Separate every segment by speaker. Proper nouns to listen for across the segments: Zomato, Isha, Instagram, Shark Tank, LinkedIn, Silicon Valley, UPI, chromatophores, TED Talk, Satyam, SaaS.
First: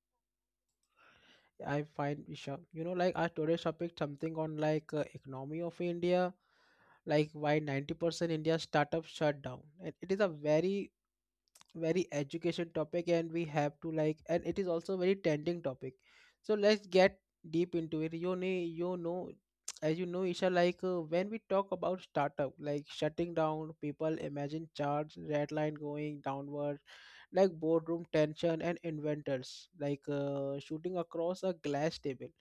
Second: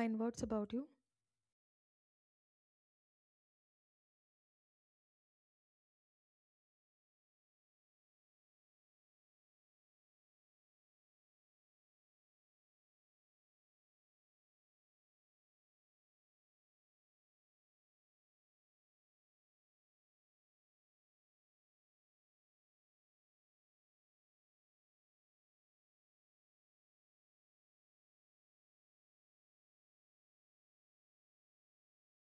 Speaker 1: fine. What's about you?
Speaker 2: I find Isha. Like our today's topic something on like economy of India, like why 90% India startups shut down. And it is a very education topic and we have to like and it is also very trending topic, so let's get deep into it. You know as you know Isha, like when we talk about startup like shutting down, people imagine charts, red line going downward, like boardroom tension and inventors like shooting across a glass table.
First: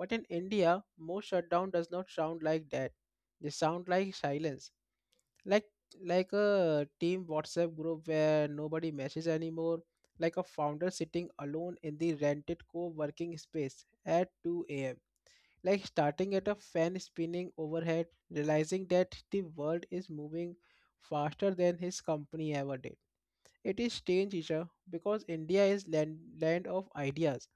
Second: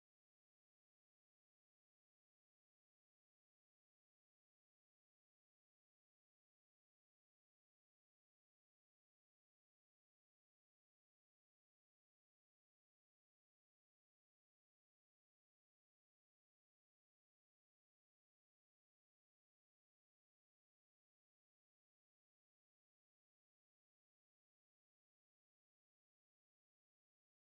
Speaker 2: But in india most shutdown does not sound like that. They sound like silence. like like a team whatsapp group where nobody messes anymore, like a founder sitting alone in the rented co-working space at 2 a.m, like starting at a fan spinning overhead, realizing that the world is moving faster than his company ever did. It is strange Isha, because india is land of ideas.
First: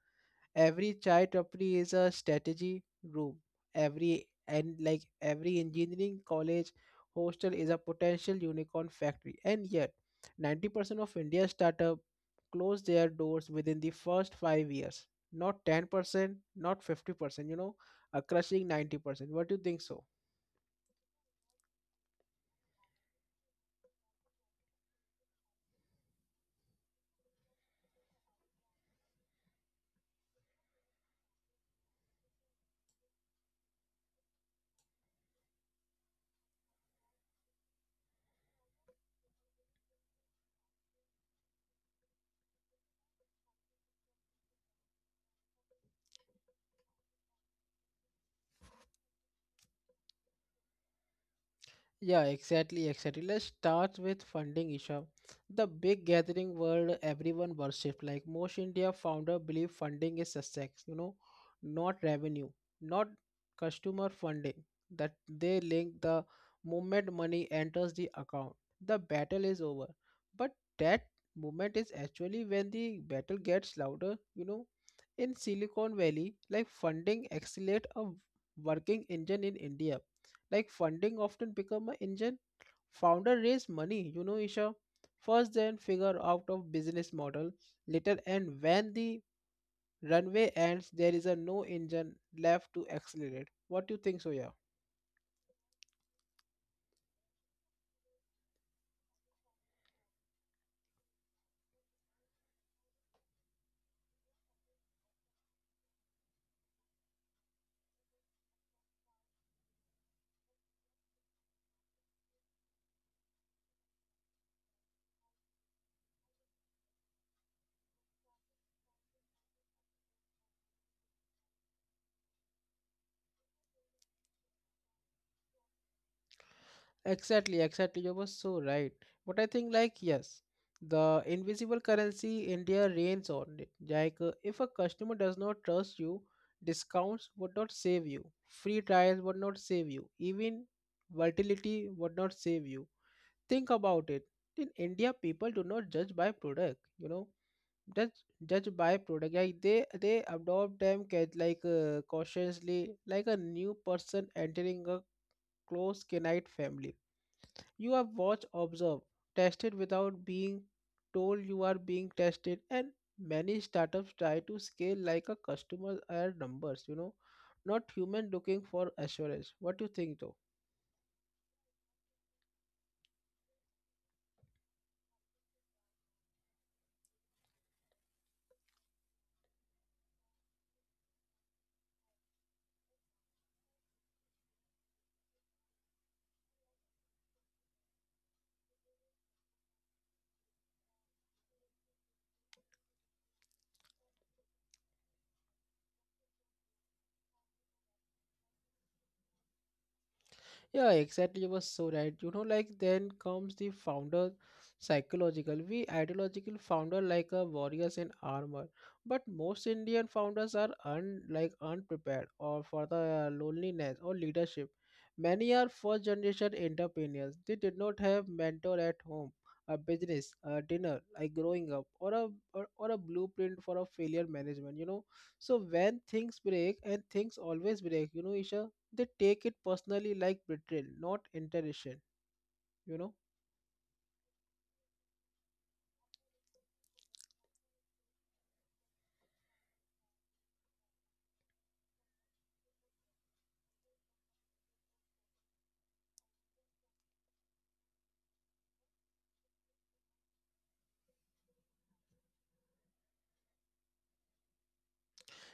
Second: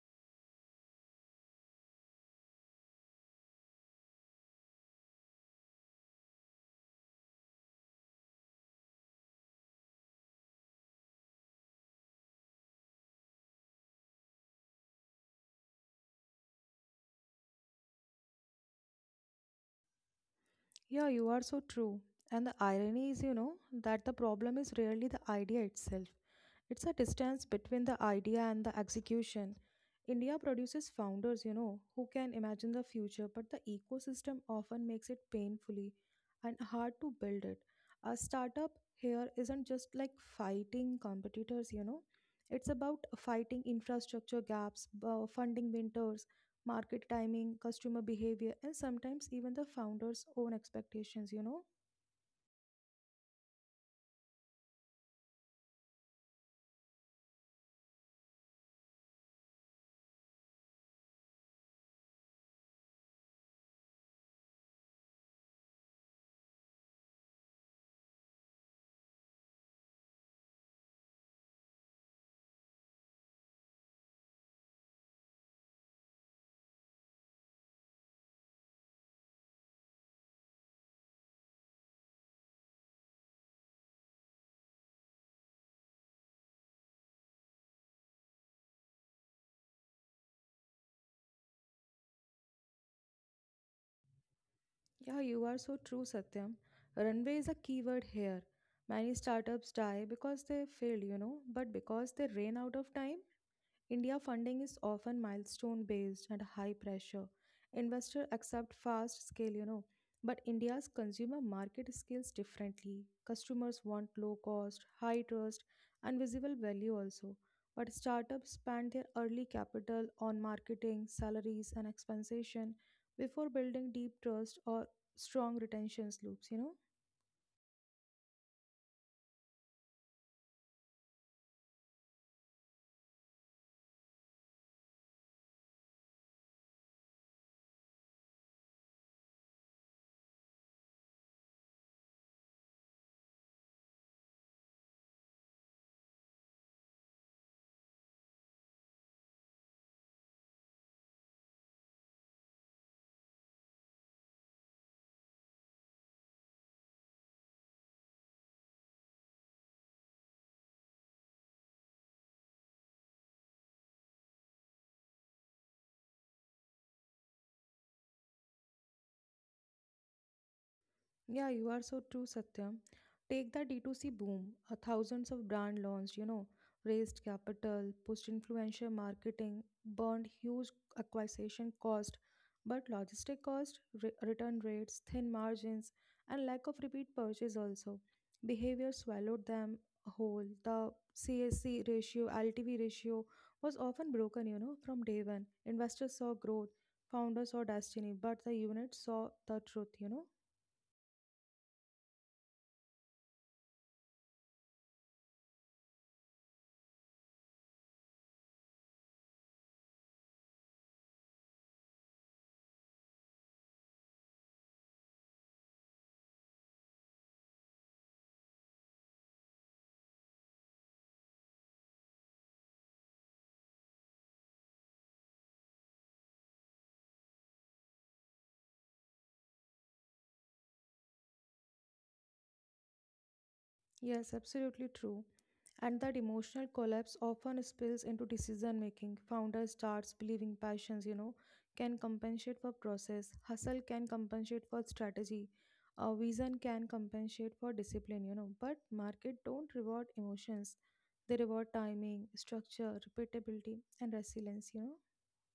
Speaker 2: Every chai tapri is a strategy room. Every and like every engineering college hostel is a potential unicorn factory. And yet, 90% of India's startup close their doors within the first 5 years. Not 10%, not 50%, you know, a crushing 90%. What do you think so?
Speaker 1: Yeah, you are so true. And the irony is, you know, that the problem is rarely the idea itself. It's a distance between the idea and the execution. India produces founders, you know, who can imagine the future, but the ecosystem often makes it painfully and hard to build it. A startup here isn't just like fighting competitors, you know, it's about fighting infrastructure gaps, funding winters, market timing, customer behavior, and sometimes even the founder's own expectations, you know?
Speaker 2: Yeah, exactly, exactly. Let's start with funding, Isha. The big gathering world everyone worshipped. Like most India founder believe funding is success, you know, not revenue, not customer funding. That they link the moment money enters the account. The battle is over. But that moment is actually when the battle gets louder, you know. In Silicon Valley, like funding accelerate a working engine, in India like funding often become an engine. Founder raise money, you know Isha, first then figure out of business model later, and when the runway ends there is a no engine left to accelerate. What do you think Soya?
Speaker 1: Yeah, you are so true, Satyam. Runway is a keyword here. Many startups die because they fail, you know, but because they ran out of time. India funding is often milestone based and high pressure. Investors accept fast scale, you know, but India's consumer market scales differently. Customers want low cost, high trust, and visible value also. But startups spend their early capital on marketing, salaries, and compensation before building deep trust or strong retention loops, you know.
Speaker 2: Exactly, exactly, you were so right. But I think like yes, the invisible currency india reigns on it, like if a customer does not trust you, discounts would not save you, free trials would not save you, even volatility would not save you. Think about it. In india people do not judge by product, you know, judge judge by product like they adopt them like cautiously, like a new person entering a close canine family. You have watched observed tested without being told you are being tested. And many startups try to scale like a customer are numbers, you know, not human looking for assurance. What do you think though?
Speaker 1: Yeah, you are so true, Satyam. Take the D2C boom, thousands of brand launched, you know, raised capital, pushed influencer marketing, burned huge acquisition cost, but logistic cost, return rates, thin margins, and lack of repeat purchase also. Behavior swallowed them whole. The CSC ratio, LTV ratio was often broken, you know, from day one. Investors saw growth, founders saw destiny, but the unit saw the truth, you know.
Speaker 2: Yeah, exactly. You were so right. You know, like then comes the founder psychological. We ideological founder like a warriors in armor, but most Indian founders are un like unprepared or for the loneliness or leadership. Many are first generation entrepreneurs. They did not have mentor at home, a business, a dinner, like growing up, or a or a blueprint for a failure management. You know, so when things break, and things always break, you know, Isha, they take it personally, like betrayal not interruption, you know.
Speaker 1: Yes, absolutely true. And that emotional collapse often spills into decision making. Founder starts believing passions, you know, can compensate for process, hustle can compensate for strategy, vision can compensate for discipline, you know. But market don't reward emotions; they reward timing, structure, repeatability, and resilience, you know.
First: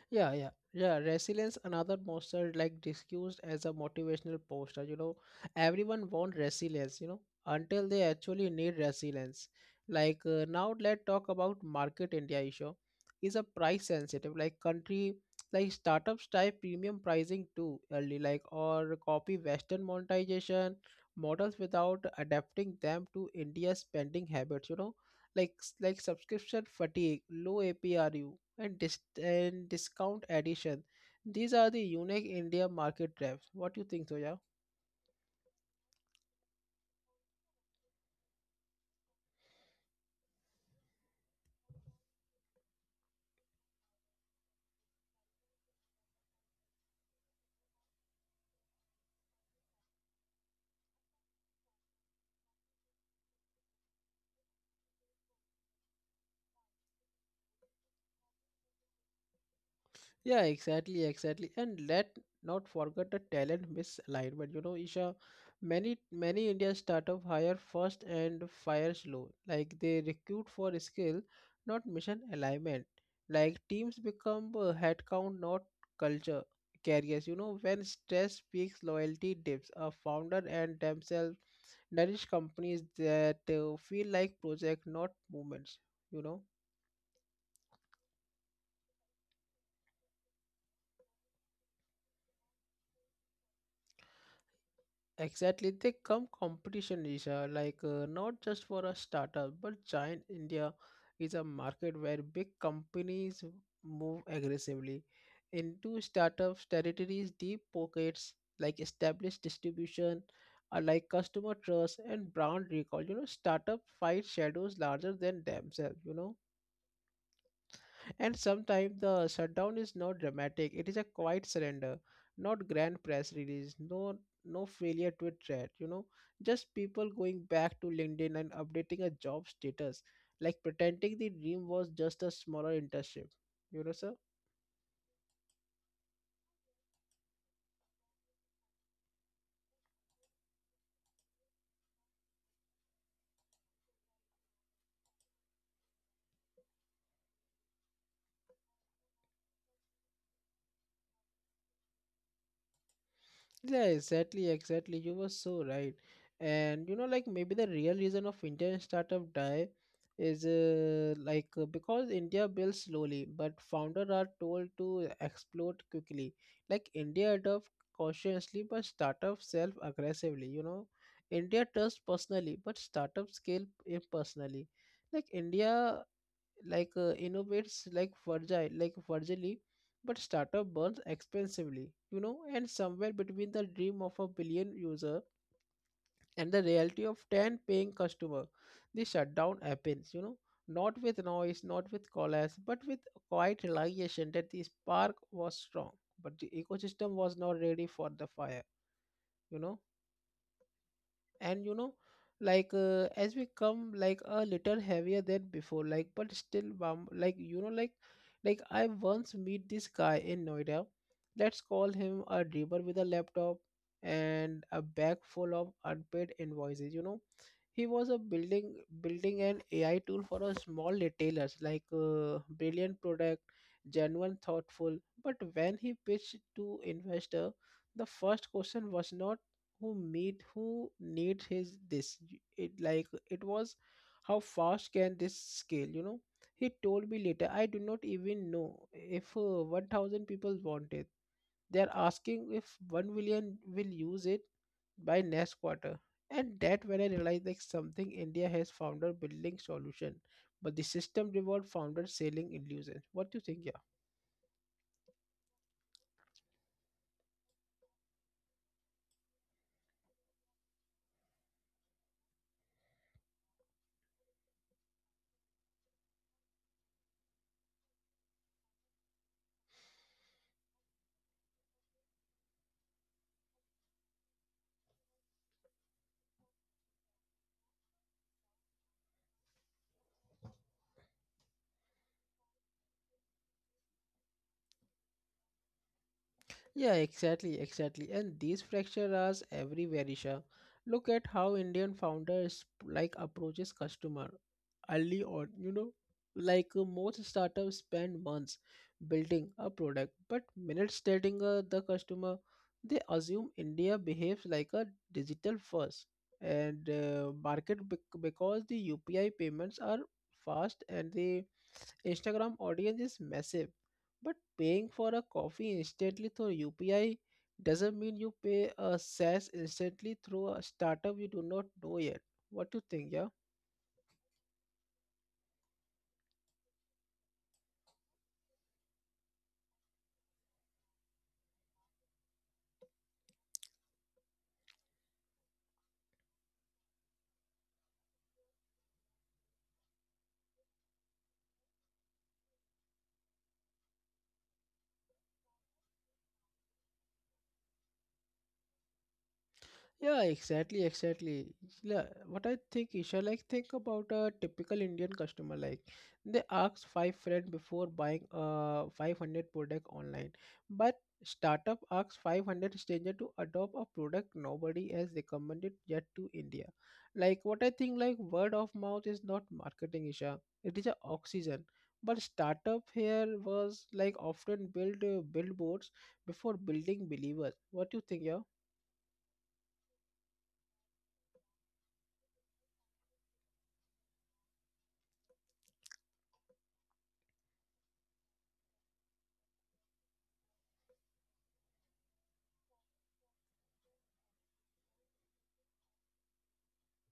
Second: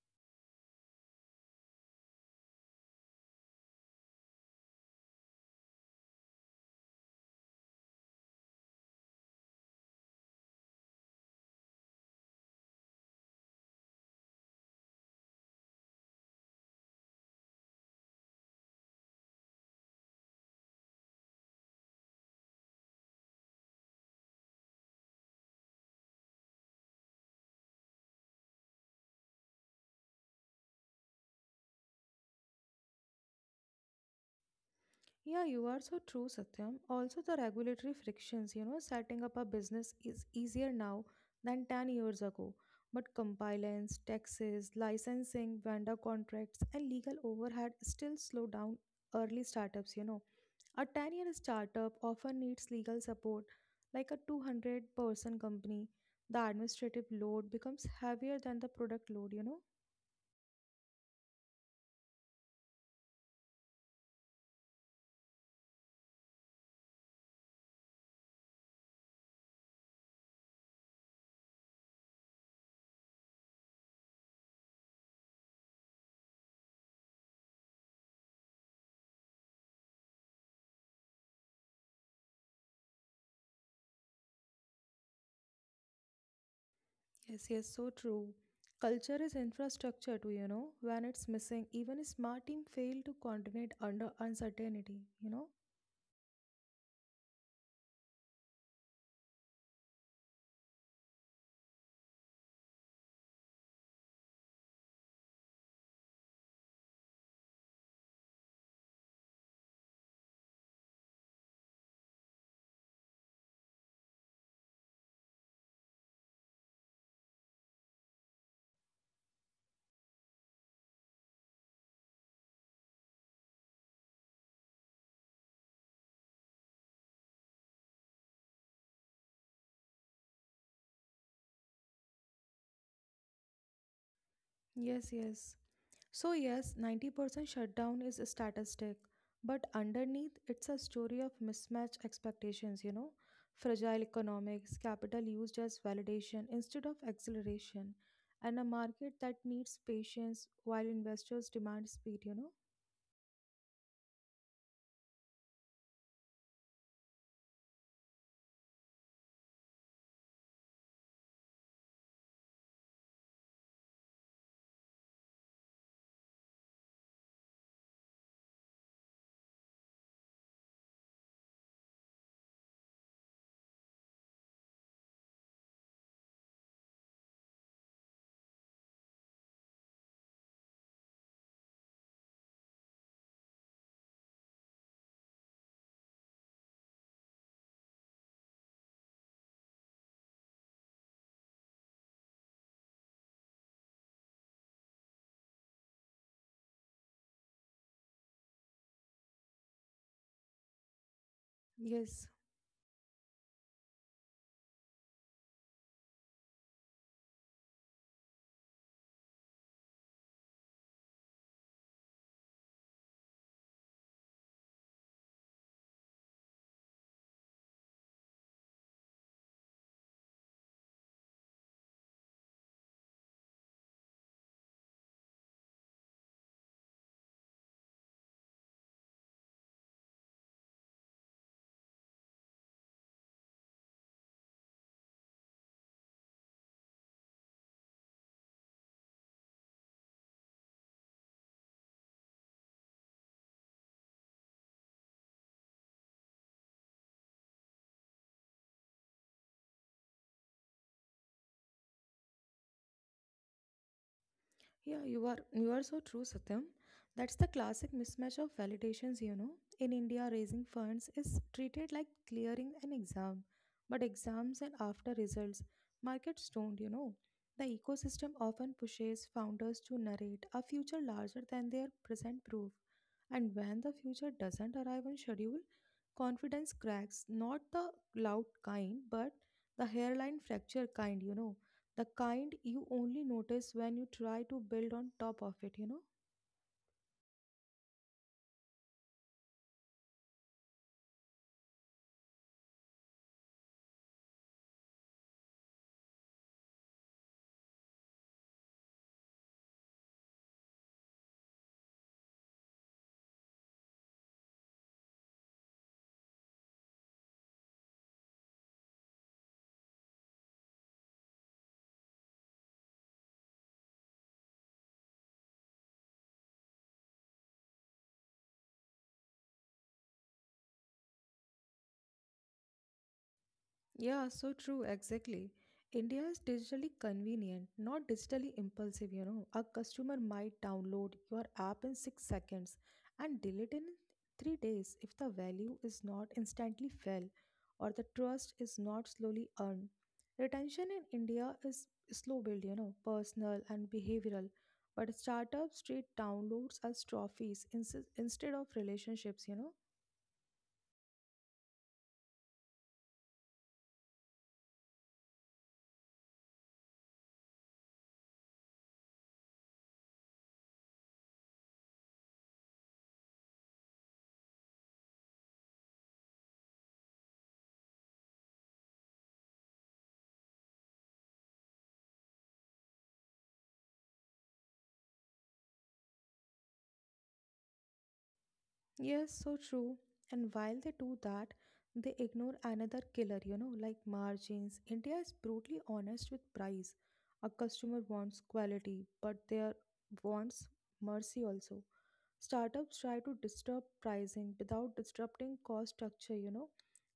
Speaker 2: Yeah yeah yeah Resilience another monster, like discussed as a motivational poster, you know. Everyone wants resilience, you know, until they actually need resilience. Like now let's talk about market. India issue is a price sensitive like country. Like startups type premium pricing too early, like or copy western monetization models without adapting them to india's spending habits, you know. like like subscription fatigue, low APRU, and and discount addition. These are the unique India market traps. What do you think, Toya?
Speaker 1: Yeah, you are so true, Satyam. Also, the regulatory frictions, you know, setting up a business is easier now than 10 years ago. But compliance, taxes, licensing, vendor contracts, and legal overhead still slow down early startups, you know. A 10-year startup often needs legal support, like a 200-person company. The administrative load becomes heavier than the product load, you know.
Speaker 2: Yeah, exactly, exactly. And let not forget the talent misalignment. You know, Isha, many many Indian startup hire first and fire slow. Like they recruit for skill, not mission alignment. Like teams become headcount, not culture carriers. You know, when stress peaks, loyalty dips. A founder and themselves nourish companies that feel like project, not movements. You know.
Speaker 1: Yes, yes, so true. Culture is infrastructure too, you know. When it's missing, even a smart team fail to coordinate under uncertainty, you know.
Speaker 2: Exactly, they come competition, Isha. Like not just for a startup, but giant. India is a market where big companies move aggressively into startups territories, deep pockets, like established distribution, like customer trust and brand recall. You know, startup fight shadows larger than themselves, you know. And sometimes the shutdown is not dramatic, it is a quiet surrender, not grand press release, no failure to a threat, you know, just people going back to LinkedIn and updating a job status, like pretending the dream was just a smaller internship. You know, sir?
Speaker 1: Yes, yes. So yes, 90% shutdown is a statistic, but underneath it's a story of mismatched expectations, you know. Fragile economics, capital used as validation instead of acceleration, and a market that needs patience while investors demand speed, you know.
Speaker 2: Yeah, exactly, exactly. You were so right. And you know, like maybe the real reason of Indian startup die is because India builds slowly, but founder are told to explode quickly. Like India adopt cautiously, but startup self aggressively. You know, India trusts personally, but startup scale impersonally. Like India like innovates like Virgili, but startup burns expensively, you know. And somewhere between the dream of a billion user and the reality of 10 paying customer, the shutdown happens, you know, not with noise, not with collapse, but with quiet realization that the spark was strong, but the ecosystem was not ready for the fire, you know. And you know,
Speaker 1: Yes.
Speaker 2: like as we come like a little heavier than before, like but still bum, like you know, like I once meet this guy in noida. Let's call him a dreamer with a laptop and a bag full of unpaid invoices, you know. He was a building an AI tool for a small retailers, like brilliant product, genuine thoughtful. But when he pitched to investor, the first question was not who needs his this. It was, how fast can this scale, you know. He told me later, I do not even know if 1000 people want it. They're asking if 1 million will use it by next quarter. And that when I realized like something, India has founder building solution, but the system reward founder selling illusion. What do you think?
Speaker 1: Yeah, you are so true, Satyam. That's the classic mismatch of validations, you know. In India, raising funds is treated like clearing an exam, but exams and after results, markets don't, you know. The ecosystem often pushes founders to narrate a future larger than their present proof. And when the future doesn't arrive on schedule, confidence cracks, not the loud kind, but the hairline fracture kind, you know, the kind you only notice when you try to build on top of it, you know.
Speaker 2: Yeah, exactly, exactly. And these fractures are everywhere, Isha. Look at how Indian founders like approaches customer early on, you know, like most startups spend months building a product, but minutes telling the customer. They assume India behaves like a digital first and market because the UPI payments are fast, and they Instagram audience is massive, but paying for a coffee instantly through UPI doesn't mean you pay a SaaS instantly through a startup you do not know yet. What do you think, yeah?
Speaker 1: Yeah, so true, exactly. India is digitally convenient, not digitally impulsive, you know. A customer might download your app in 6 seconds and delete in 3 days if the value is not instantly fell or the trust is not slowly earned. Retention in India is slow build, you know, personal and behavioral. But startups treat downloads as trophies instead of relationships, you know.
Speaker 2: Yeah, exactly, exactly. Yeah, what I think, Isha, like think about a typical Indian customer. Like they ask five friends before buying a 500 product online, but startup asks 500 stranger to adopt a product nobody has recommended yet to India. Like what I think, like word of mouth is not marketing, Isha. It is a oxygen. But startup here was like often build billboards before building believers. What do you think, yeah?
Speaker 1: Yes, so true. And while they do that, they ignore another killer, you know, like margins. India is brutally honest with price. A customer wants quality, but wants mercy also. Startups try to disturb pricing without disrupting cost structure, you know,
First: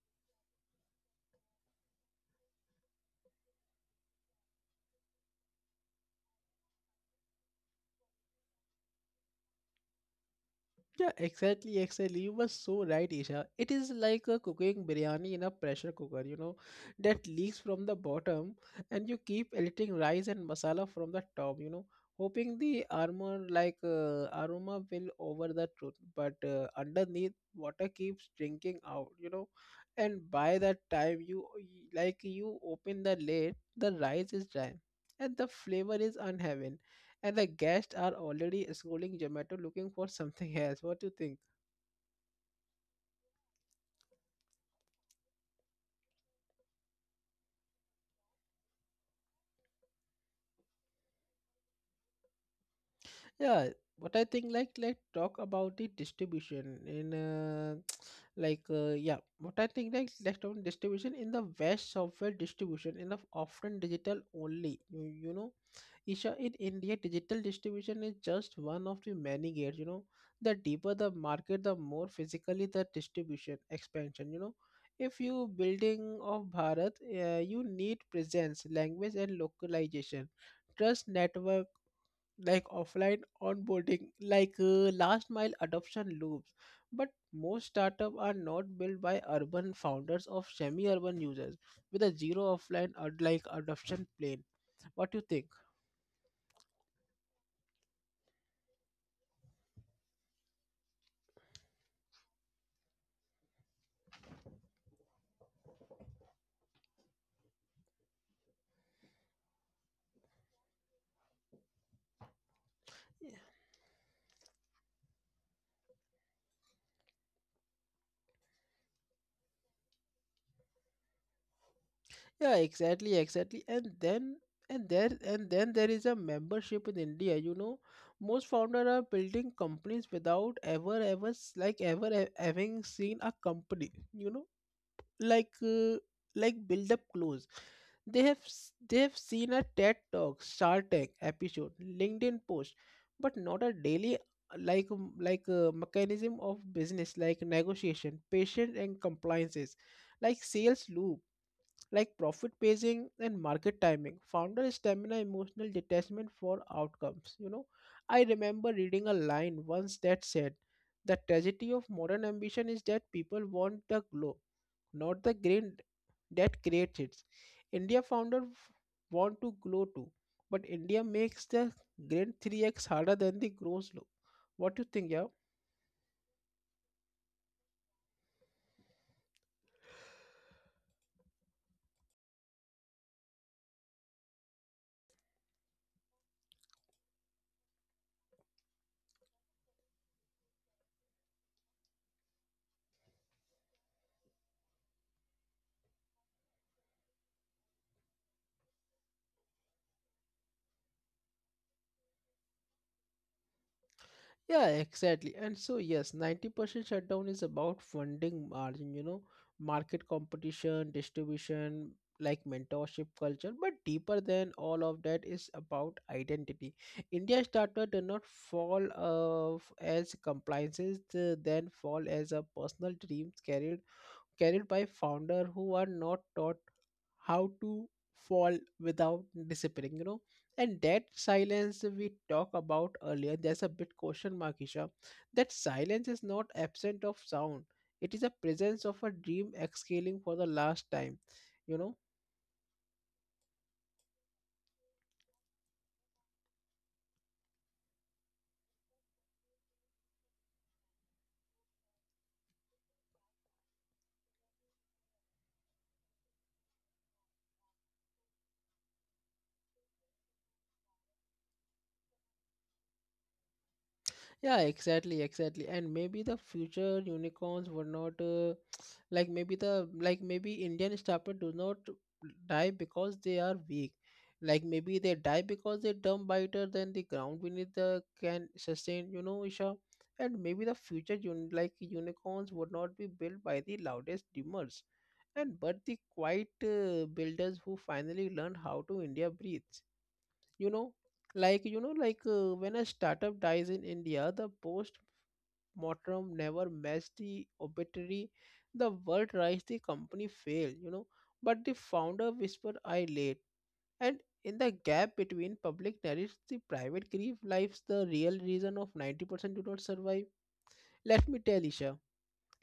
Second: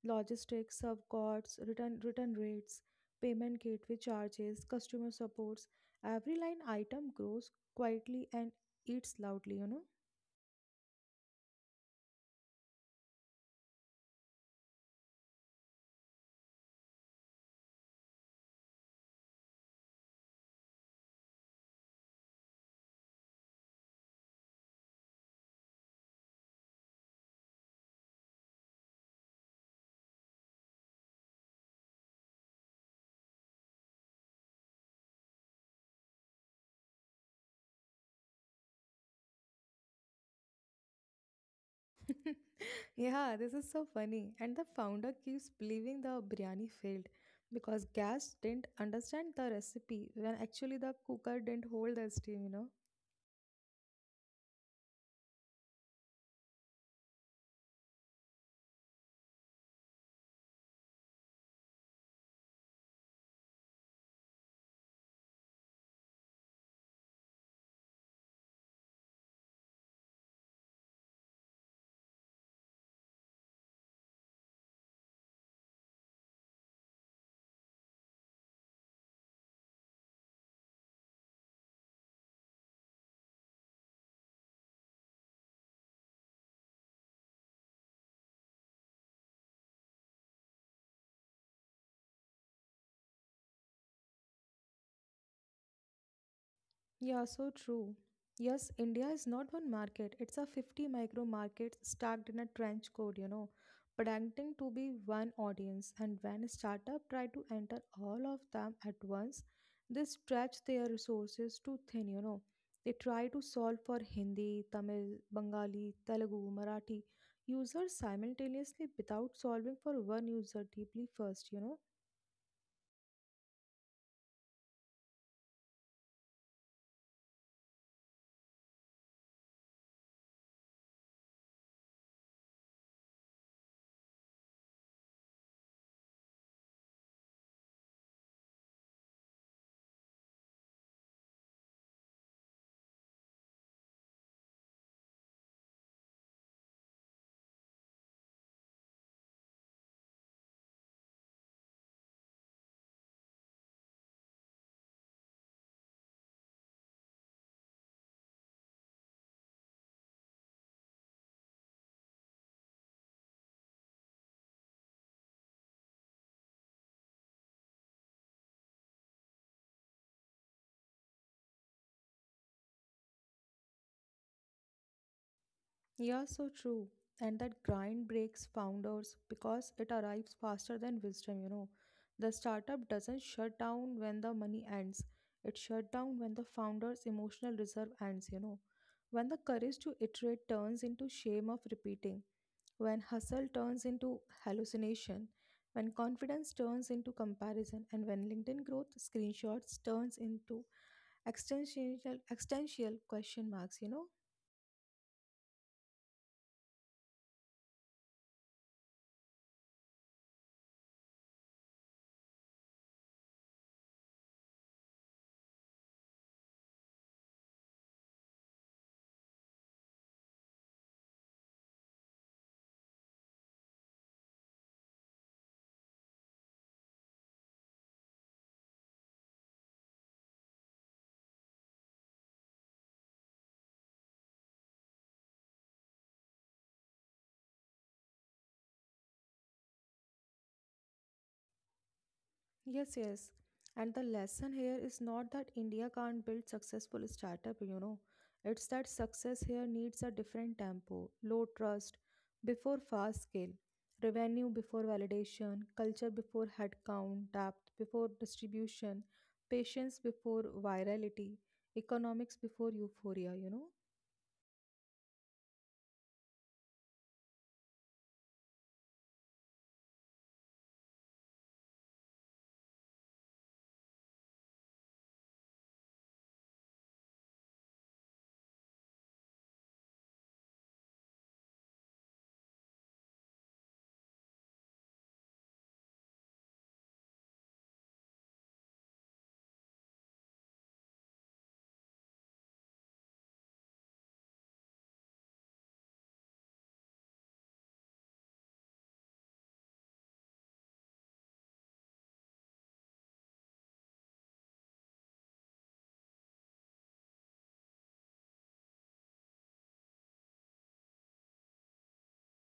Speaker 1: logistics, subcosts, return rates, payment gateway charges, customer supports. Every line item grows quietly and eats loudly, you know.
Speaker 2: Yeah, exactly, exactly. You were so right, Isha. It is like a cooking biryani in a pressure cooker, you know, that leaks from the bottom, and you keep eating rice and masala from the top, you know, hoping the aroma like aroma will over the truth. But underneath, water keeps drinking out, you know, and by that time you you open the lid, the rice is dry, and the flavor is unheaven and the guests are already scrolling Zomato looking for something else. What do you think?
Speaker 1: Yeah, this is so funny. And the founder keeps believing the biryani failed because gas didn't understand the recipe when actually the cooker didn't hold the steam, you know.
Speaker 2: Yeah, what I think like talk about the distribution in like yeah, what I think like let's talk on distribution in the West. Software distribution in the often digital only. You know Isha, in India, digital distribution is just one of the many gears. You know, the deeper the market, the more physically the distribution expansion. You know, if you building of Bharat, you need presence, language, and localization. Trust network, like offline onboarding, like last mile adoption loops. But most startup are not built by urban founders of semi-urban users with a zero offline like adoption plane. What do you think?
Speaker 1: Yeah, so true. Yes, India is not one market. It's a 50 micro markets stacked in a trench code, you know, pretending to be one audience. And when a startup try to enter all of them at once, they stretch their resources too thin, you know. They try to solve for Hindi, Tamil, Bengali, Telugu, Marathi users simultaneously without solving for one user deeply first, you know.
Speaker 2: Yeah, exactly, exactly. And there and then there is a membership in India, you know. Most founders are building companies without ever having seen a company, you know, like uh, like build up close. They have seen a TED Talk, Shark Tank episode, LinkedIn post, but not a daily mechanism of business like negotiation, patient and compliances, like sales loop, like profit pacing and market timing, founder stamina, emotional detachment for outcomes. I remember reading a line once that said the tragedy of modern ambition is that people want the glow, not the grain that creates it. india founder f- want to glow too, but india makes the grain 3x harder than the gross low. What do you think? Yeah,
Speaker 1: Yeah, so true. And that grind breaks founders because it arrives faster than wisdom, you know. The startup doesn't shut down when the money ends, it shut down when the founder's emotional reserve ends, you know. When the courage to iterate turns into shame of repeating, when hustle turns into hallucination, when confidence turns into comparison, and when LinkedIn growth screenshots turns into existential existential question marks, you know.
Speaker 2: yeah, exactly. And so, yes, 90% shutdown is about funding margin, you know, market competition, distribution, like mentorship culture. But deeper than all of that is about identity. India startup do not fall of as compliances, they then fall as a personal dreams carried by founder who are not taught how to fall without disappearing. And that silence we talked about earlier, there's a bit question mark, Isha. That silence is not absent of sound, it is a presence of a dream exhaling for the last time, you know.
Speaker 1: Yes, yes. And the lesson here is not that India can't build successful startup, you know. It's that success here needs a different tempo, low trust before fast scale, revenue before validation, culture before headcount, depth before distribution, patience before virality, economics before euphoria, you know.
Speaker 2: Yeah, exactly, exactly. And maybe the future unicorns were not like maybe Indian startup do not die because they are weak. Like maybe they die because they're dumb biter than the ground beneath the can sustain, you know, Isha. And maybe the future un like unicorns would not be built by the loudest dreamers, and but the quiet builders who finally learn how to India breathe, you know. Like when a startup dies in india, the post mortem never matched the obituary. The world rise, the company fail, you know. But the founder whispered I late, and in the gap between public narratives, the private grief lives, the real reason of 90% do not survive. Let me tell Isha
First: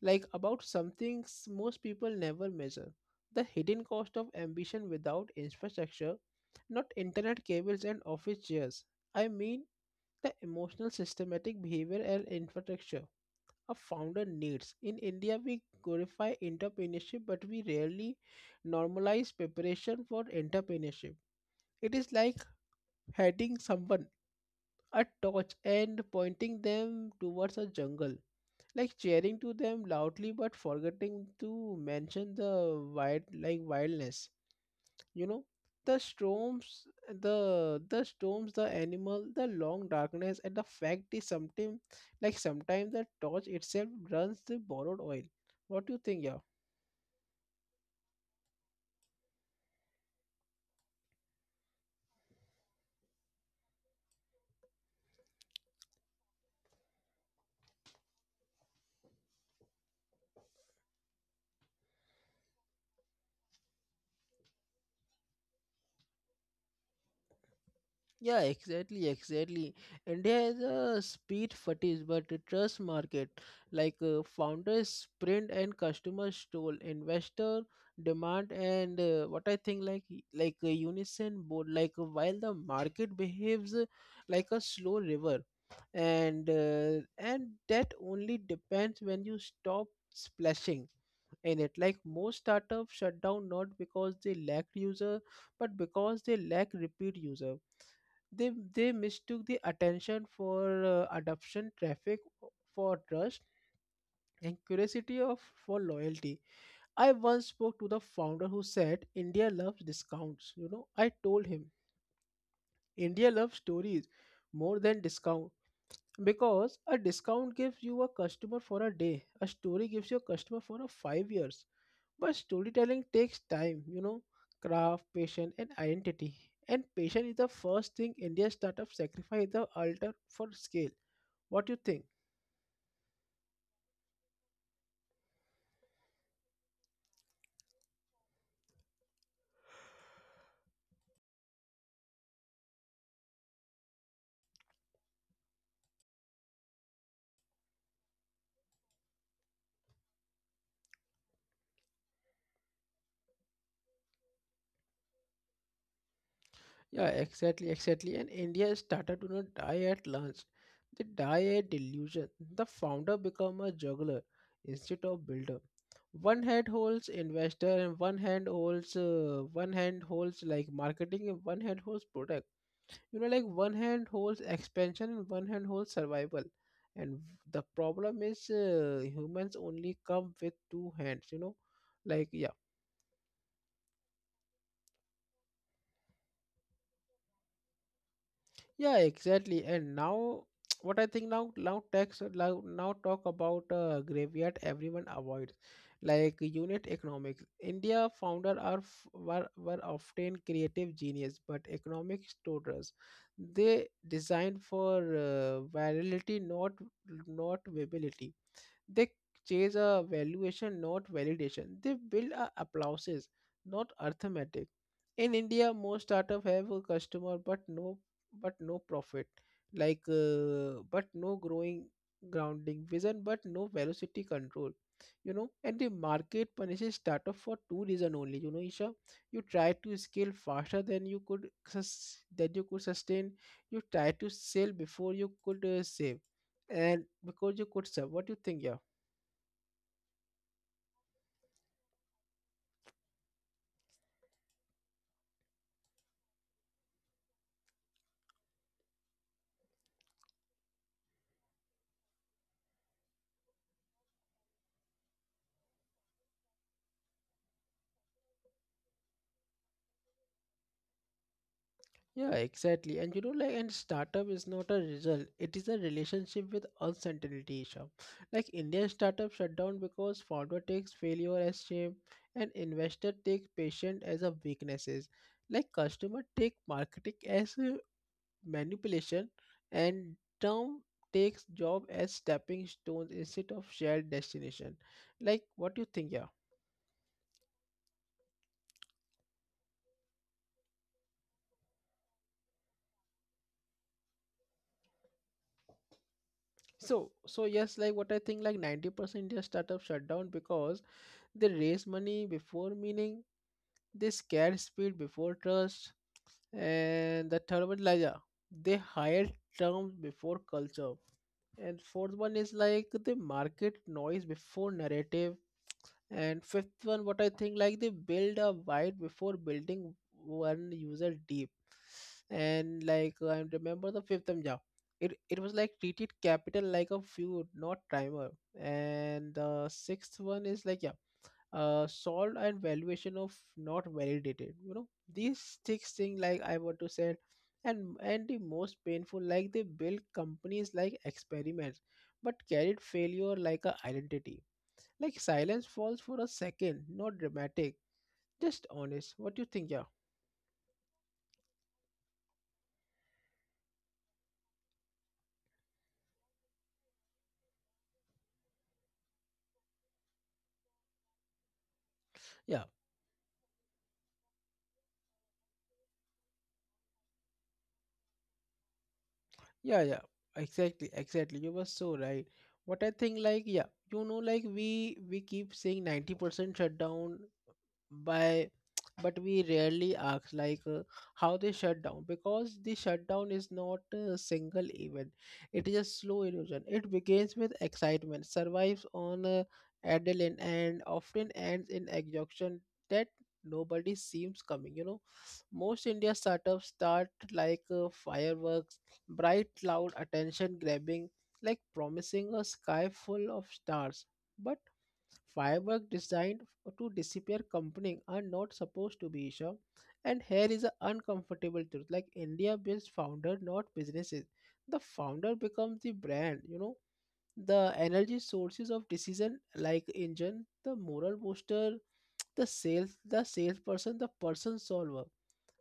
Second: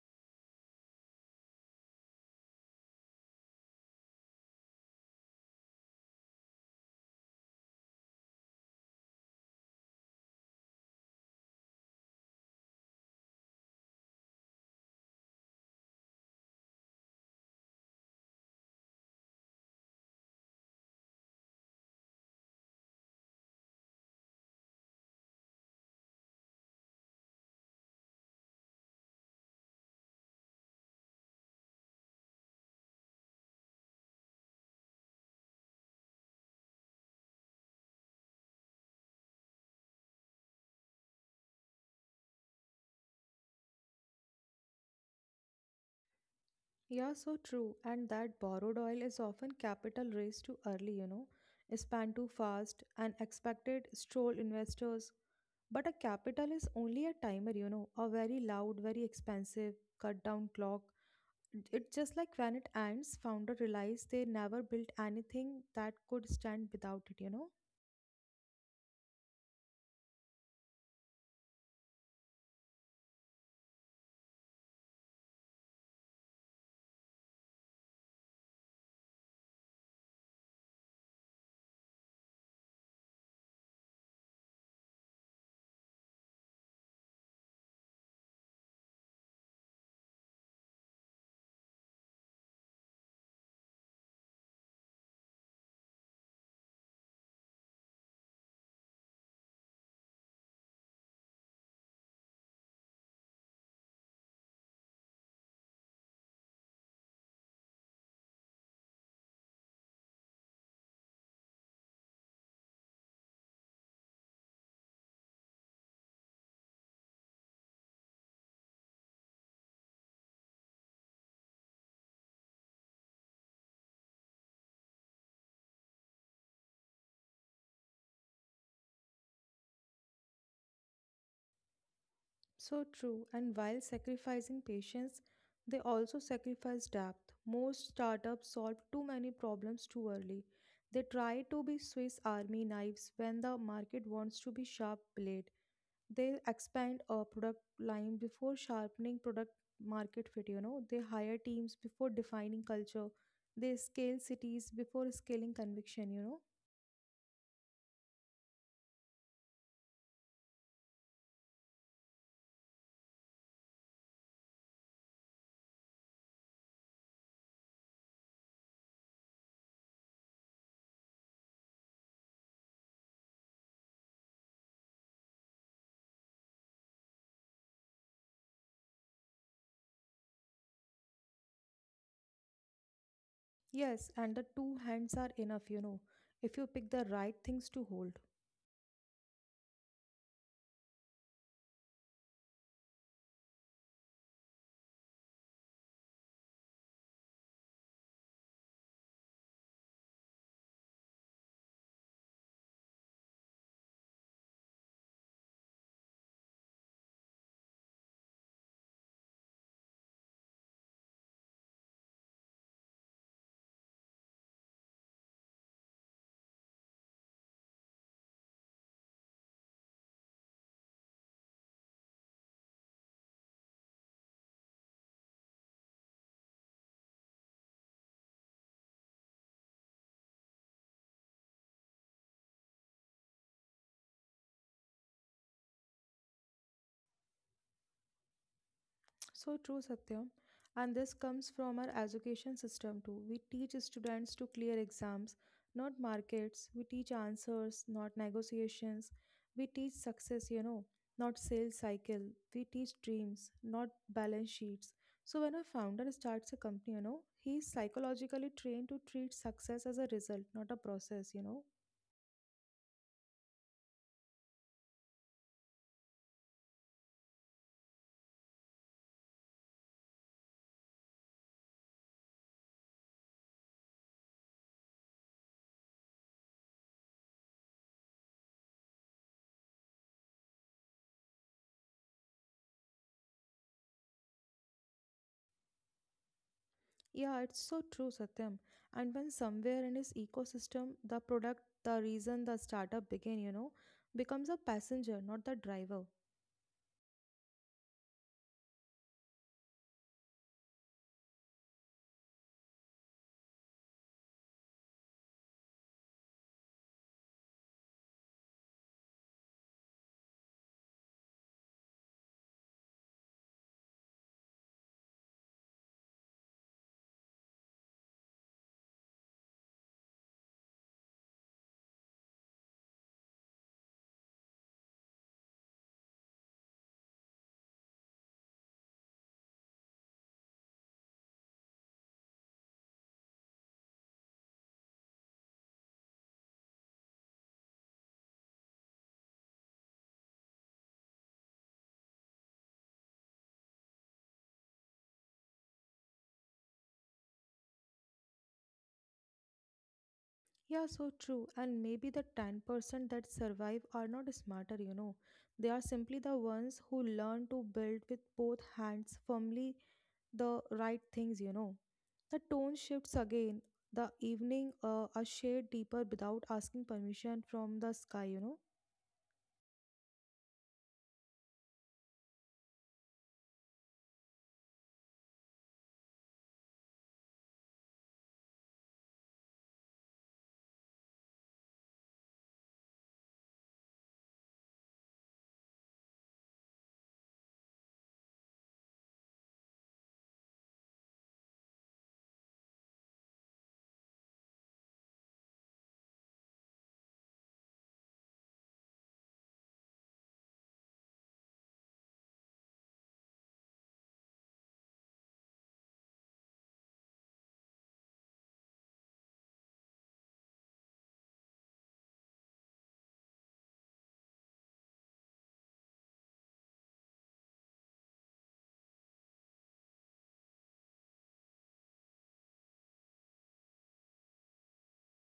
Speaker 2: about something most people never measure, the hidden cost of ambition without infrastructure. Not internet cables and office chairs, I mean the emotional systematic behavior and infrastructure a founder needs. In India, we glorify entrepreneurship, but we rarely normalize preparation for entrepreneurship. It is like heading someone a torch and pointing them towards a jungle, like cheering to them loudly but forgetting to mention the wildness, you know, the storms, the storms, the animal, the long darkness. And the fact is, sometimes like sometimes the torch itself runs the borrowed oil. What do you think? Yeah,
Speaker 1: Yeah, so true. And that borrowed oil is often capital raised too early, you know, spent too fast, and expected stroll investors. But a capital is only a timer, you know, a very loud, very expensive, cut down clock. It's just like when it ends, founder realized they never built anything that could stand without it, you know.
Speaker 2: yeah, exactly, exactly. India is a speed fetish, but a trust market. Founders sprint and customers stole, investor demand, and what I think like a unison board. While the market behaves like a slow river, and that only depends when you stop splashing in it. Like most startups shut down not because they lack user, but because they lack repeat user, they mistook the attention for adoption, traffic for trust, and curiosity of for loyalty. I once spoke to the founder who said India loves discounts. You know, I told him India loves stories more than discounts. Because a discount gives you a customer for a day, a story gives you a customer for a 5 years. But storytelling takes time, you know, craft, patience, and identity. And patience is the first thing Indian startups sacrifice the altar for scale. What do you think?
Speaker 1: So true. And while sacrificing patience, they also sacrifice depth. Most startups solve too many problems too early. They try to be Swiss army knives when the market wants to be sharp blade. They expand a product line before sharpening product market fit, you know. They hire teams before defining culture, they scale cities before scaling conviction, you know.
Speaker 2: Yeah, exactly, exactly. And India started to not die at lunch. They die at delusion. The founder become a juggler instead of builder. One hand holds investor and one hand holds like marketing and one hand holds product. You know, like one hand holds expansion and one hand holds survival. And the problem is humans only come with two hands. You know, like yeah.
Speaker 1: Yes, and the two hands are enough, you know, if you pick the right things to hold.
Speaker 2: Yeah, exactly. And now, what I think now, now talk about graveyard everyone avoids, like unit economics. India founder are f- were often creative genius, but economic totals. They designed for virality, not viability. They chase a valuation, not validation. They build a applauses, not arithmetic. In India, most startup have a customer, but no profit. But no growing grounding vision, but no velocity control. You know, and the market punishes startup for two reason only. You know, Isha, you try to scale faster than you could sustain. You try to sell before you could save, and because you could sell. What do you think, yeah?
Speaker 1: So true, Satyam. And this comes from our education system too. We teach students to clear exams, not markets. We teach answers, not negotiations. We teach success, you know, not sales cycle. We teach dreams, not balance sheets. So when a founder starts a company, you know, he's psychologically trained to treat success as a result, not a process, you know.
Speaker 2: Yeah, exactly. And you know, like, and startup is not a result, it is a relationship with uncertainty, Sham. Like, Indian startup shut down because founder takes failure as shame, and investor take patient as a weaknesses. Like, customer take marketing as a manipulation, and term takes job as stepping stones instead of shared destination. Like, what do you think, yeah?
Speaker 1: Yeah, it's so true, Satyam. And when somewhere in his ecosystem, the product, the reason the startup began, you know, becomes a passenger, not the driver.
Speaker 2: So, so yes, like what I think, like 90% Indian startup shut down because they raise money before meaning, they scare speed before trust, and the third one, like yeah, they hire terms before culture, and fourth one is like they market noise before narrative, and fifth one, what I think, like they build a wide before building one user deep. And like I remember the fifth one, yeah, it was like treated capital like a feud, not timer. And the sixth one is like yeah, solved and valuation of not validated. You know these six thing like I want to say, and the most painful, like they build companies like experiments, but carried failure like a identity, like silence falls for a second, not dramatic, just honest. What do you think? Yeah,
Speaker 1: Yeah, so true. And maybe the 10% that survive are not smarter, you know. They are simply the ones who learn to build with both hands firmly the right things, you know. The
Speaker 2: yeah,
Speaker 1: tone shifts again, the evening a shade deeper without asking permission from the sky, you know.
Speaker 2: yeah. Exactly, exactly. You were so right. What I think, like, yeah, you know, like we keep saying 90% shutdown by but we rarely ask like how they shut down, because the shutdown is not a single event, it is a slow illusion. It begins with excitement, survives on adrenaline, and often ends in exhaustion that nobody seems coming, you know. Most india startups start like fireworks, bright, loud, attention grabbing, like promising a sky full of stars. But firework design to disappear, company are not supposed to be, Isha. And here is an uncomfortable truth. Like India builds founder, not businesses. The founder becomes the brand, you know, the energy sources of decision like engine, the moral booster, the sales, the salesperson, the person solver.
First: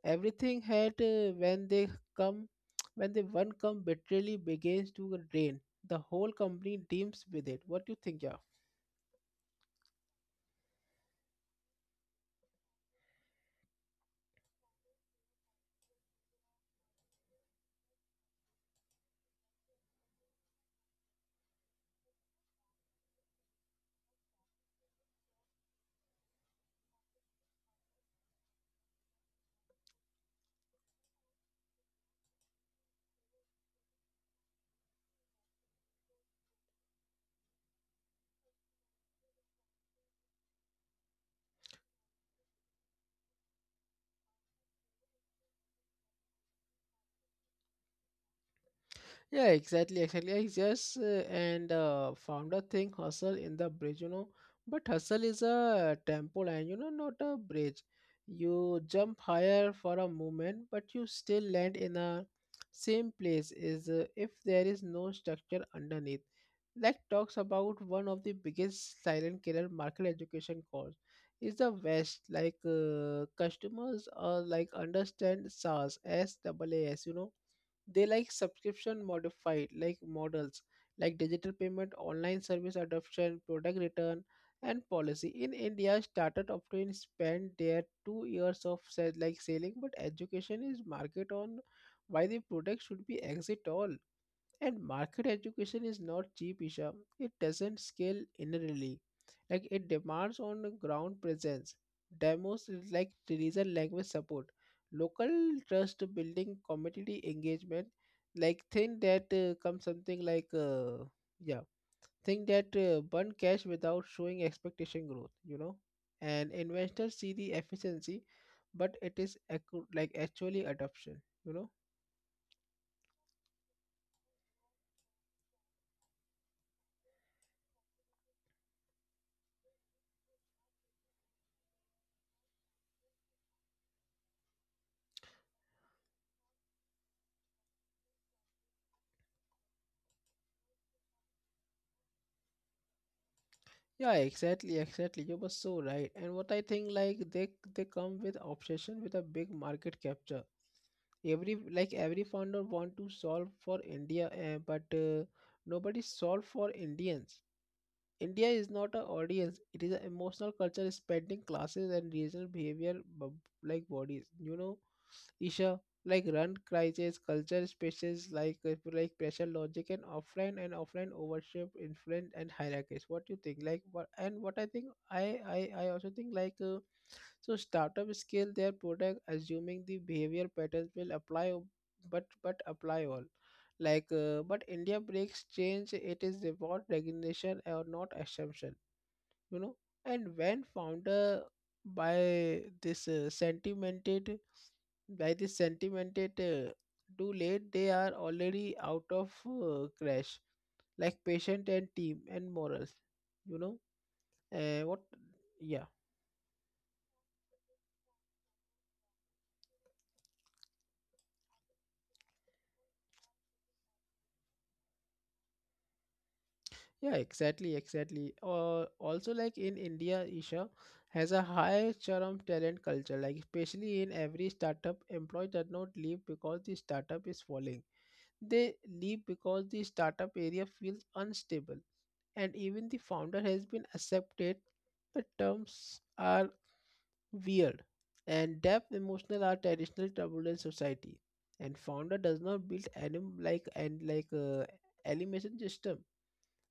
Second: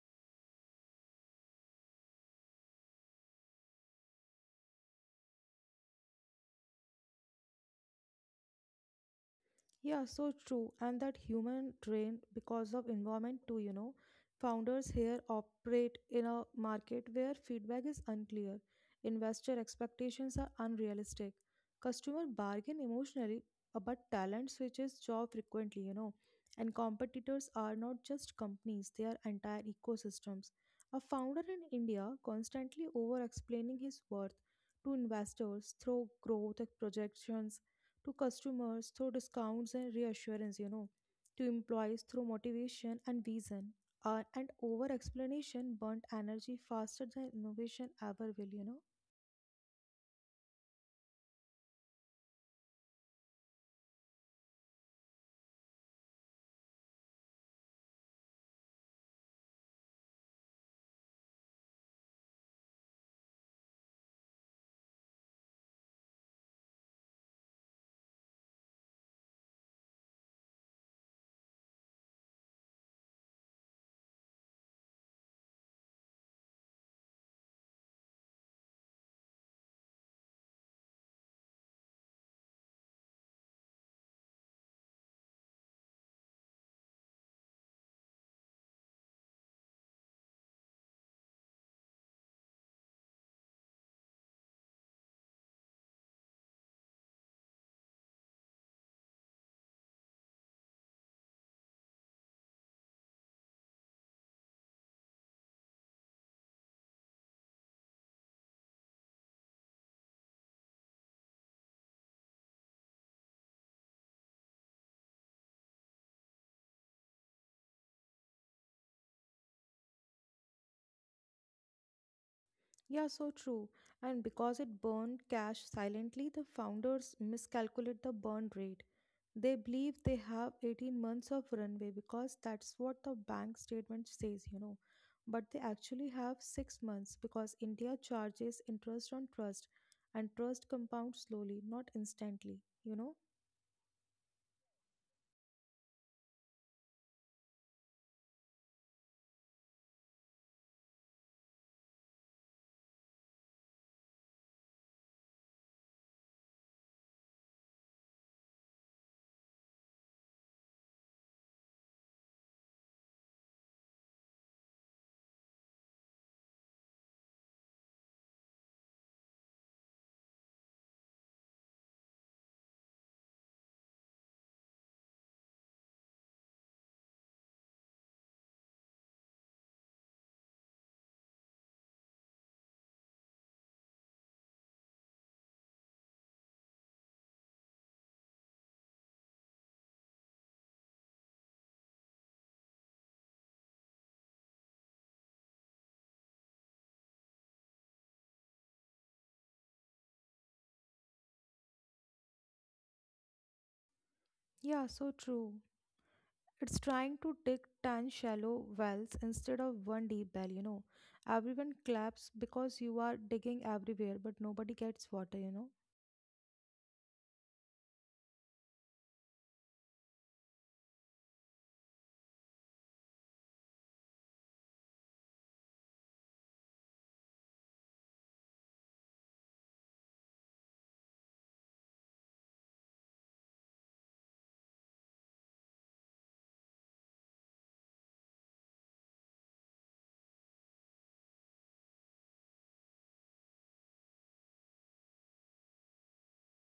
Speaker 2: Everything had when they come, when the one come bitterly begins to drain, the whole company teams with it. What do you think, yeah?
Speaker 1: Yeah, so true. And that human drain because of environment too, you know. Founders here operate in a market where feedback is unclear, investor expectations are unrealistic, customer bargain emotionally, but talent switches job frequently, you know. And competitors are not just companies, they are entire ecosystems. A founder in India constantly over explaining his worth to investors through growth projections to customers through discounts and reassurance, you know, to employees through motivation and vision. And over explanation burnt energy faster than innovation ever will, you know.
Speaker 2: Yeah, exactly, exactly. I just and found a thing hustle in the bridge, you know. But hustle is a tempo line, you know, not a bridge. You jump higher for a moment, but you still land in a same place. Is if there is no structure underneath. Like talks about one of the biggest silent killer market education course is the West. Customers are like understand SaaS, S double A S, you know, they like subscription modified like models like digital payment, online service adoption, product return and policy in india started often spend their two years of selling but education is market on why the product should be exit all. And market education is not cheap, Isha. It doesn't scale inherently. Like it demands on the ground presence. Demos like Tunisian language support, local trust building, community engagement. Like think that comes something like yeah, think that burn cash without showing expectation growth. You know, and investors see the efficiency, but it is actually adoption. You know.
Speaker 1: Yeah, so true. And because it burned cash silently, the founders miscalculate the burn rate. They believe they have 18 months of runway because that's what the bank statement says, you know. But they actually have 6 months because India charges interest on trust and trust compounds slowly, not instantly, you know.
Speaker 2: Yeah, exactly, exactly. You were so right. And what I think, like they come with obsession with a big market capture. Every founder want to solve for India, but nobody solve for Indians. India is not an audience; it is an emotional culture spanning classes and regional behavior, bodies. You know, Isha, like run crisis, culture spaces, like pressure, logic, and offline overship, influence, and hierarchies. What you think? Like what? And what I think, I I I also think like. So startup scale their product assuming the behavior patterns will apply all like but india breaks change, it is about recognition or not assumption, you know. And when founder by this uh, sentimented by this sentimented too late, they are already out of crash, like patient and team and morals, you know. uh,
Speaker 1: Yeah,
Speaker 2: what
Speaker 1: so true.
Speaker 2: Yeah,
Speaker 1: It's trying to dig 10 shallow wells instead of one deep well, you know. Everyone claps because you are digging everywhere, but nobody gets water, you know.
Speaker 2: yeah, exactly, exactly. Also, like in India, Isha has a high charm talent culture. Like especially in every startup, employees does not leave because the startup is falling. They leave because the startup area feels unstable, and even the founder has been accepted. The terms are weird, and depth emotional are traditional turbulent society, and founder does not build animation system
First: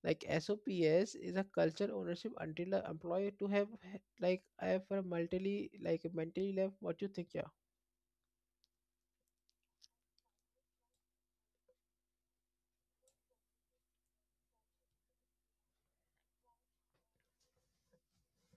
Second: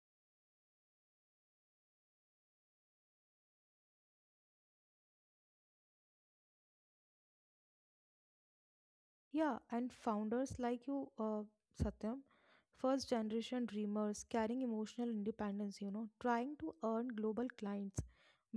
Speaker 2: like SOPS is a culture ownership until the employer to have h- like I have a mentally like mentally left. What you think, yeah?
Speaker 1: Yeah, and founders like you, Satyam, first generation dreamers carrying emotional independence, you know, trying to earn global clients,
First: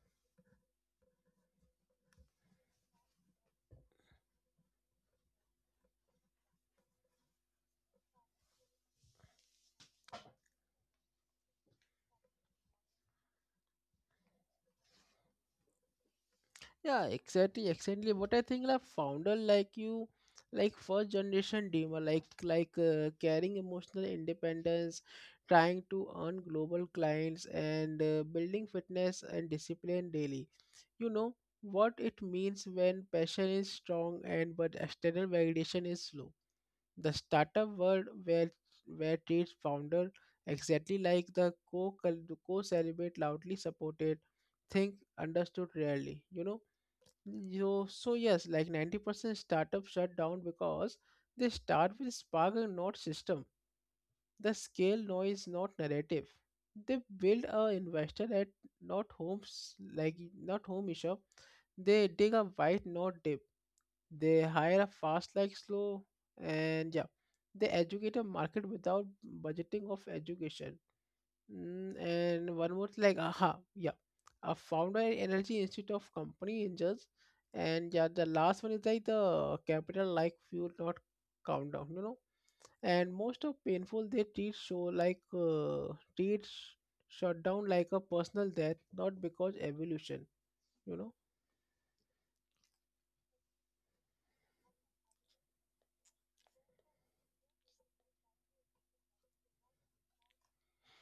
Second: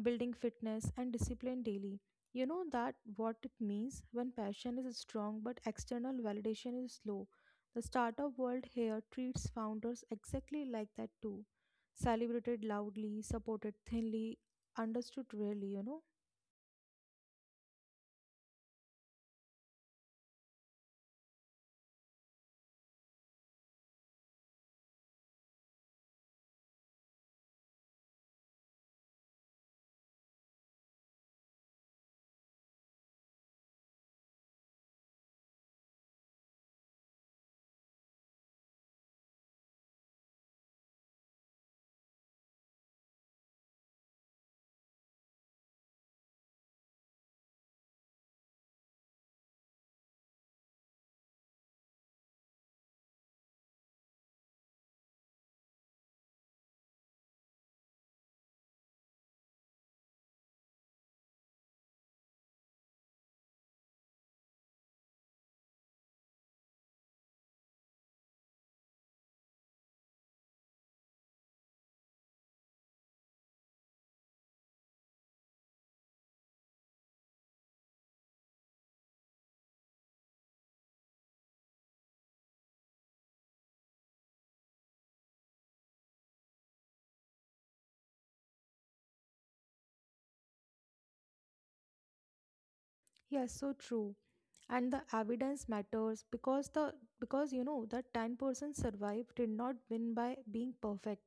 Speaker 1: building fitness and discipline daily. You know that what it means when passion is strong but external validation is slow. The startup world here treats founders exactly like that too. Celebrated loudly, supported thinly, understood rarely, you know.
Speaker 2: Yeah, exactly, exactly. What I think, like founder like you, like first generation dreamer, like carrying emotional independence, trying to earn global clients and building fitness and discipline daily you know what it means when passion is strong and but external validation is slow. The startup world where treats founder exactly like the co celebrate loudly supported think understood rarely you know. You so yes like 90% startups shut down because they start with spark and not system. The scale no is not narrative. They build a investor at not homes like not home shop. They dig a white not dip. They hire a fast like slow and yeah. They educate a market without budgeting of education. And one more like aha yeah, a founder at energy institute of company angels, and yeah the last one is like the capital like fuel not countdown you know. And most of painful they treat show like treat sh- shutdown like a personal death not because evolution you know.
Speaker 1: Yes, so true. And the evidence matters because the, because you know, the 10% survived did not win by being perfect.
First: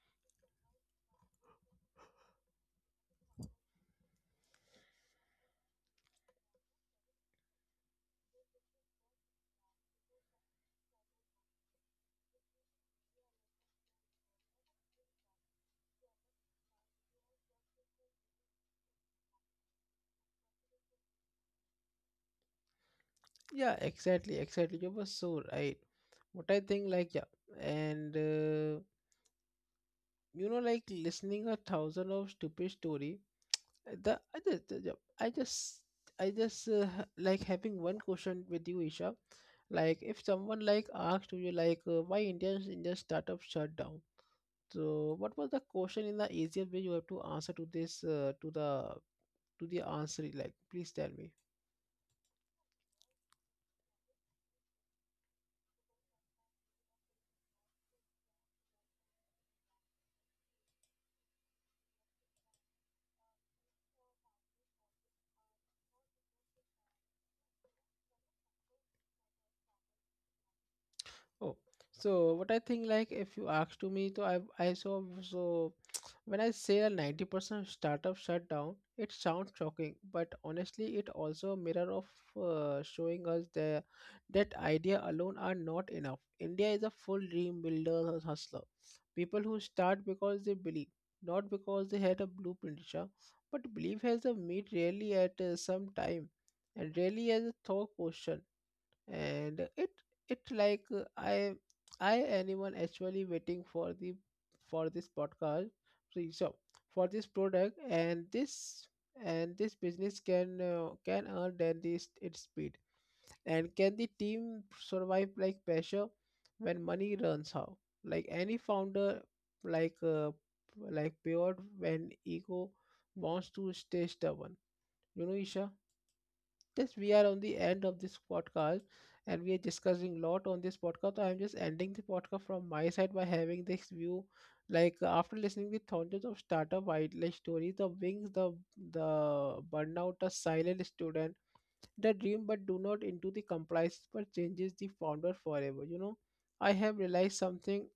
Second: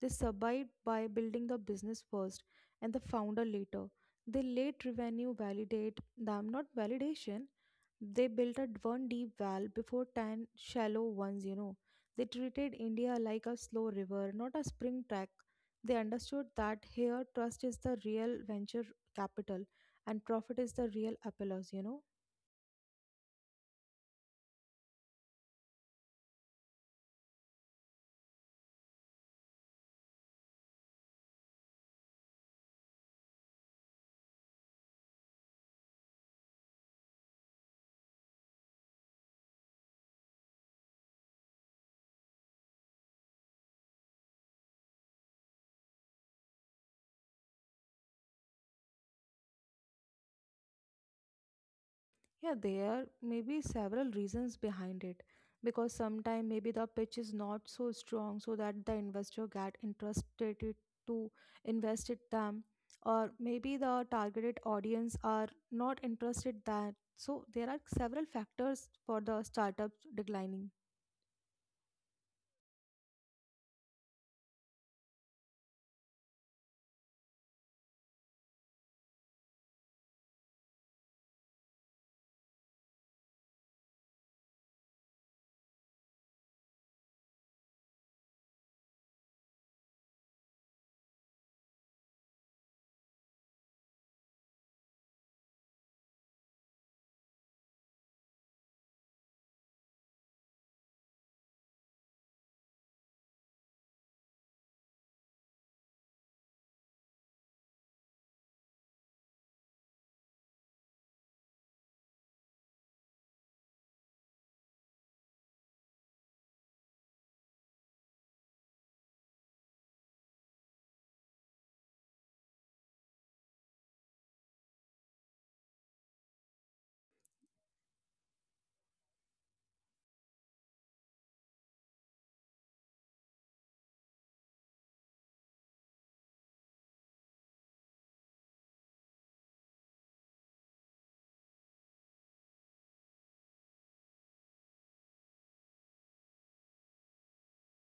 Speaker 1: They survived by building the business first and the founder later. They let revenue validate them, not validation. They built a one deep well before 10 shallow ones, you know. They treated India like a slow river, not a spring track. They understood that here trust is the real venture capital, and profit is the real applause, you know.
Speaker 2: Yeah, exactly, exactly, you were so right. What I think like yeah, and you know like listening a thousand of stupid story. The I just I just I just ha- Like having one question with you, Isha. Like, if someone like asked you like why India's Indian startup shut down, so what was the question in the easiest way you have to answer to this to the answer? Like, please tell me.
Speaker 1: Yeah, there may be several reasons behind it because sometimes maybe the pitch is not so strong so that the investor get interested it to invest it them, or maybe the targeted audience are not interested that, so there are several factors for the startups declining.
Speaker 2: Oh, so what I think like if you ask to me, I saw so when I say a 90% startup shutdown, it sounds shocking, but honestly, it also a mirror of showing us the that idea alone are not enough. India is a full dream builder hustler. People who start because they believe, not because they had a blueprint, Isha. But belief has a meet really at some time, and really as a thought question. And it like i anyone actually waiting for the for this podcast, so so for this product and this business can earn than this its speed, and can the team survive like pressure when money runs out, like any founder like uh, like pure when ego wants to stay stubborn you know, Isha. Yes, we are on the end of this podcast and we are discussing a lot on this podcast. I'm just ending the podcast from my side by having this view. Like after listening the thousands of startup wide like stories, the wings, the burnout, a silent student, the dream but do not into the compliance but changes the founder forever. You know, I have realized something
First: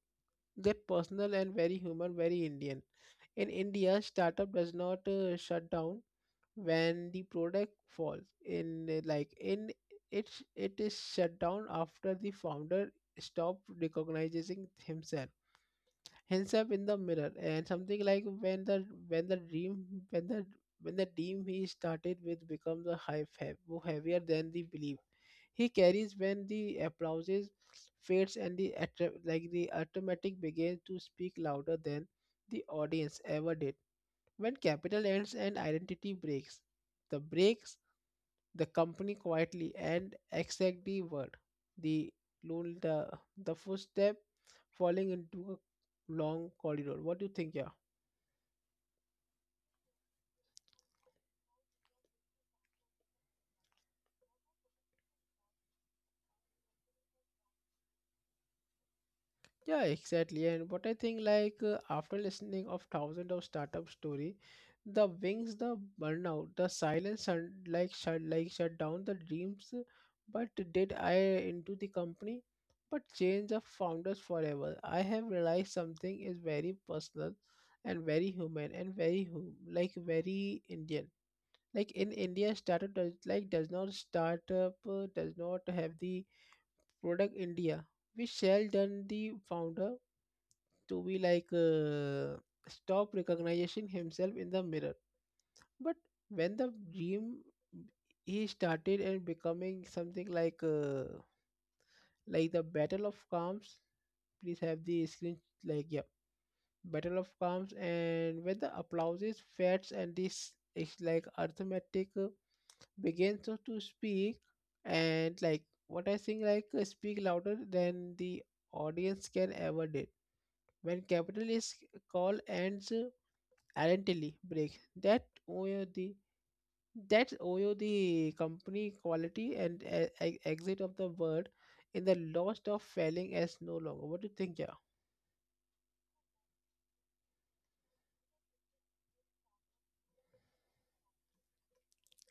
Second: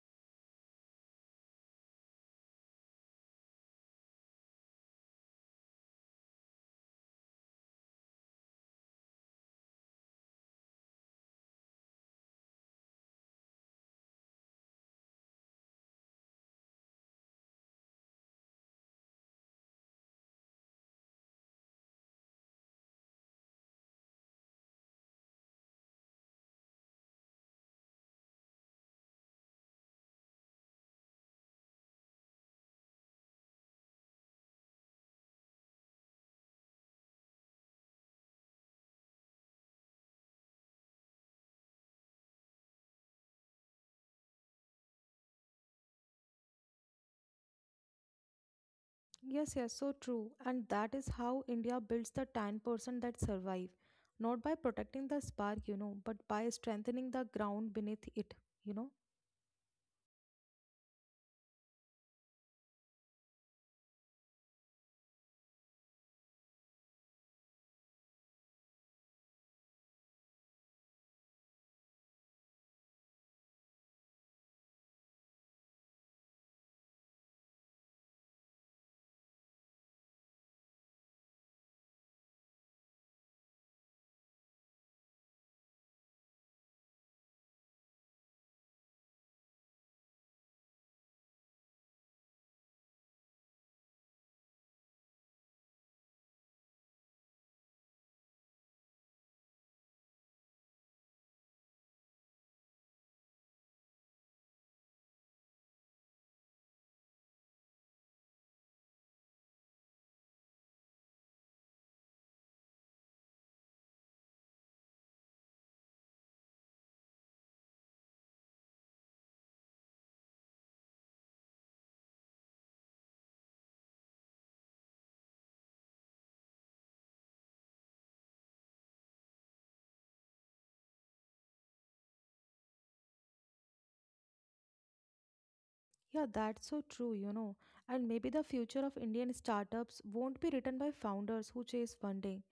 Speaker 2: that personal and very human, very Indian. In India, startup does not shut down when the product falls in like in it it is shut down after the founder stopped recognizing himself in the mirror, and something like when the dream when the when the dream he started with becomes a high heavier than the belief he carries, when the applauses fades and the like the automatic begins to speak louder than the audience ever did, when capital ends and identity breaks the company quietly and exactly word the lone the footstep falling into a long corridor. What do you think, yeah?
Speaker 1: Yes, yes, so true. And that is how India builds the 10% that survive, not by protecting the spark, you know, but by strengthening the ground beneath it, you know.
Speaker 2: Yeah, exactly. And what I think, like after listening of thousands of startup story, the wings, the burnout, the silence, and like shut down the dreams. But did I into the company? But change of founders forever. I have realized something is very personal, and very human, and like very Indian. Like in India, startup does like does not startup does not have the product India. We shall done the founder to be like stop recognizing himself in the mirror but when the dream he started and becoming something like the battle of calms, please have the screen like yeah, battle of calms, and when the applauses fats and this is like arithmetic begins to speak, and like what I think like speak louder than the audience can ever did, when capitalist call ends identity break, that owe the company quality and exit of the word in the lost of failing as no longer. What do you think, yeah?
Speaker 1: Yeah, that's so true, you know. And maybe the future of Indian startups won't be written by founders who chase funding,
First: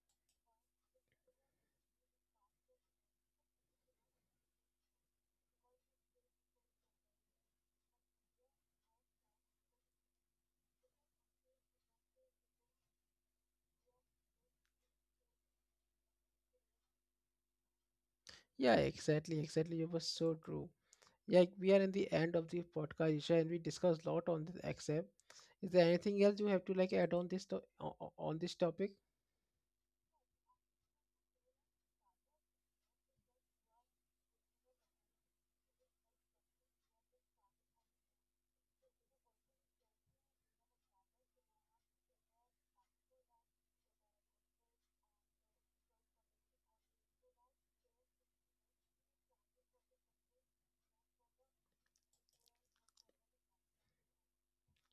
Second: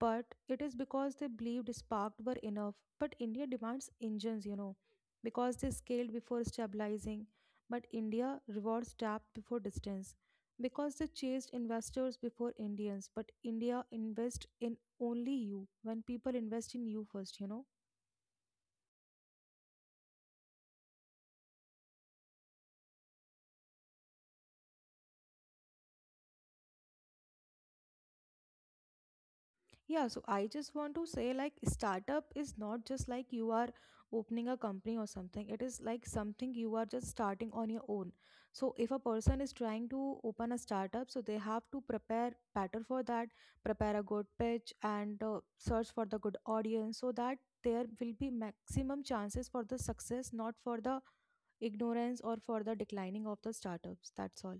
Speaker 1: but it is because they believed sparked were enough. But India demands engines, you know, because they scaled before stabilizing, but India rewards depth before distance, because they chased investors before Indians, but India invests in only you when people invest in you first, you know.
Speaker 2: Yeah, exactly, exactly, it was so true. Yeah, we are in the end of the podcast, Isha, and we discussed a lot on this except is there anything else you have to like add on this on this topic?
Speaker 1: Yeah, so I just want to say like startup is not just like you are opening a company or something. It is like something you are just starting on your own. So if a person is trying to open a startup, so they have to prepare better for that, prepare a good pitch and search for the good audience so that there will be maximum chances for the success, not for the ignorance or for the declining of the startups. That's all.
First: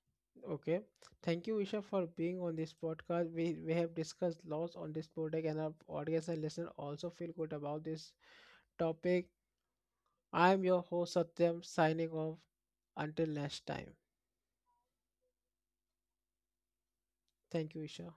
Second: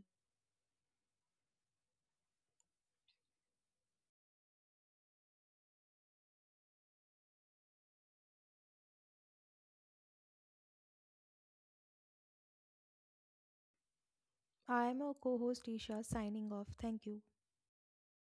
Speaker 2: Okay. Thank you, Isha, for being on this podcast. We have discussed lots on this product, and our audience and listener also feel good about this topic. I'm your host, Satyam, signing off. Until next time.
Speaker 1: I am a co-host Isha signing off. Thank you.
Speaker 2: Thank you, Isha.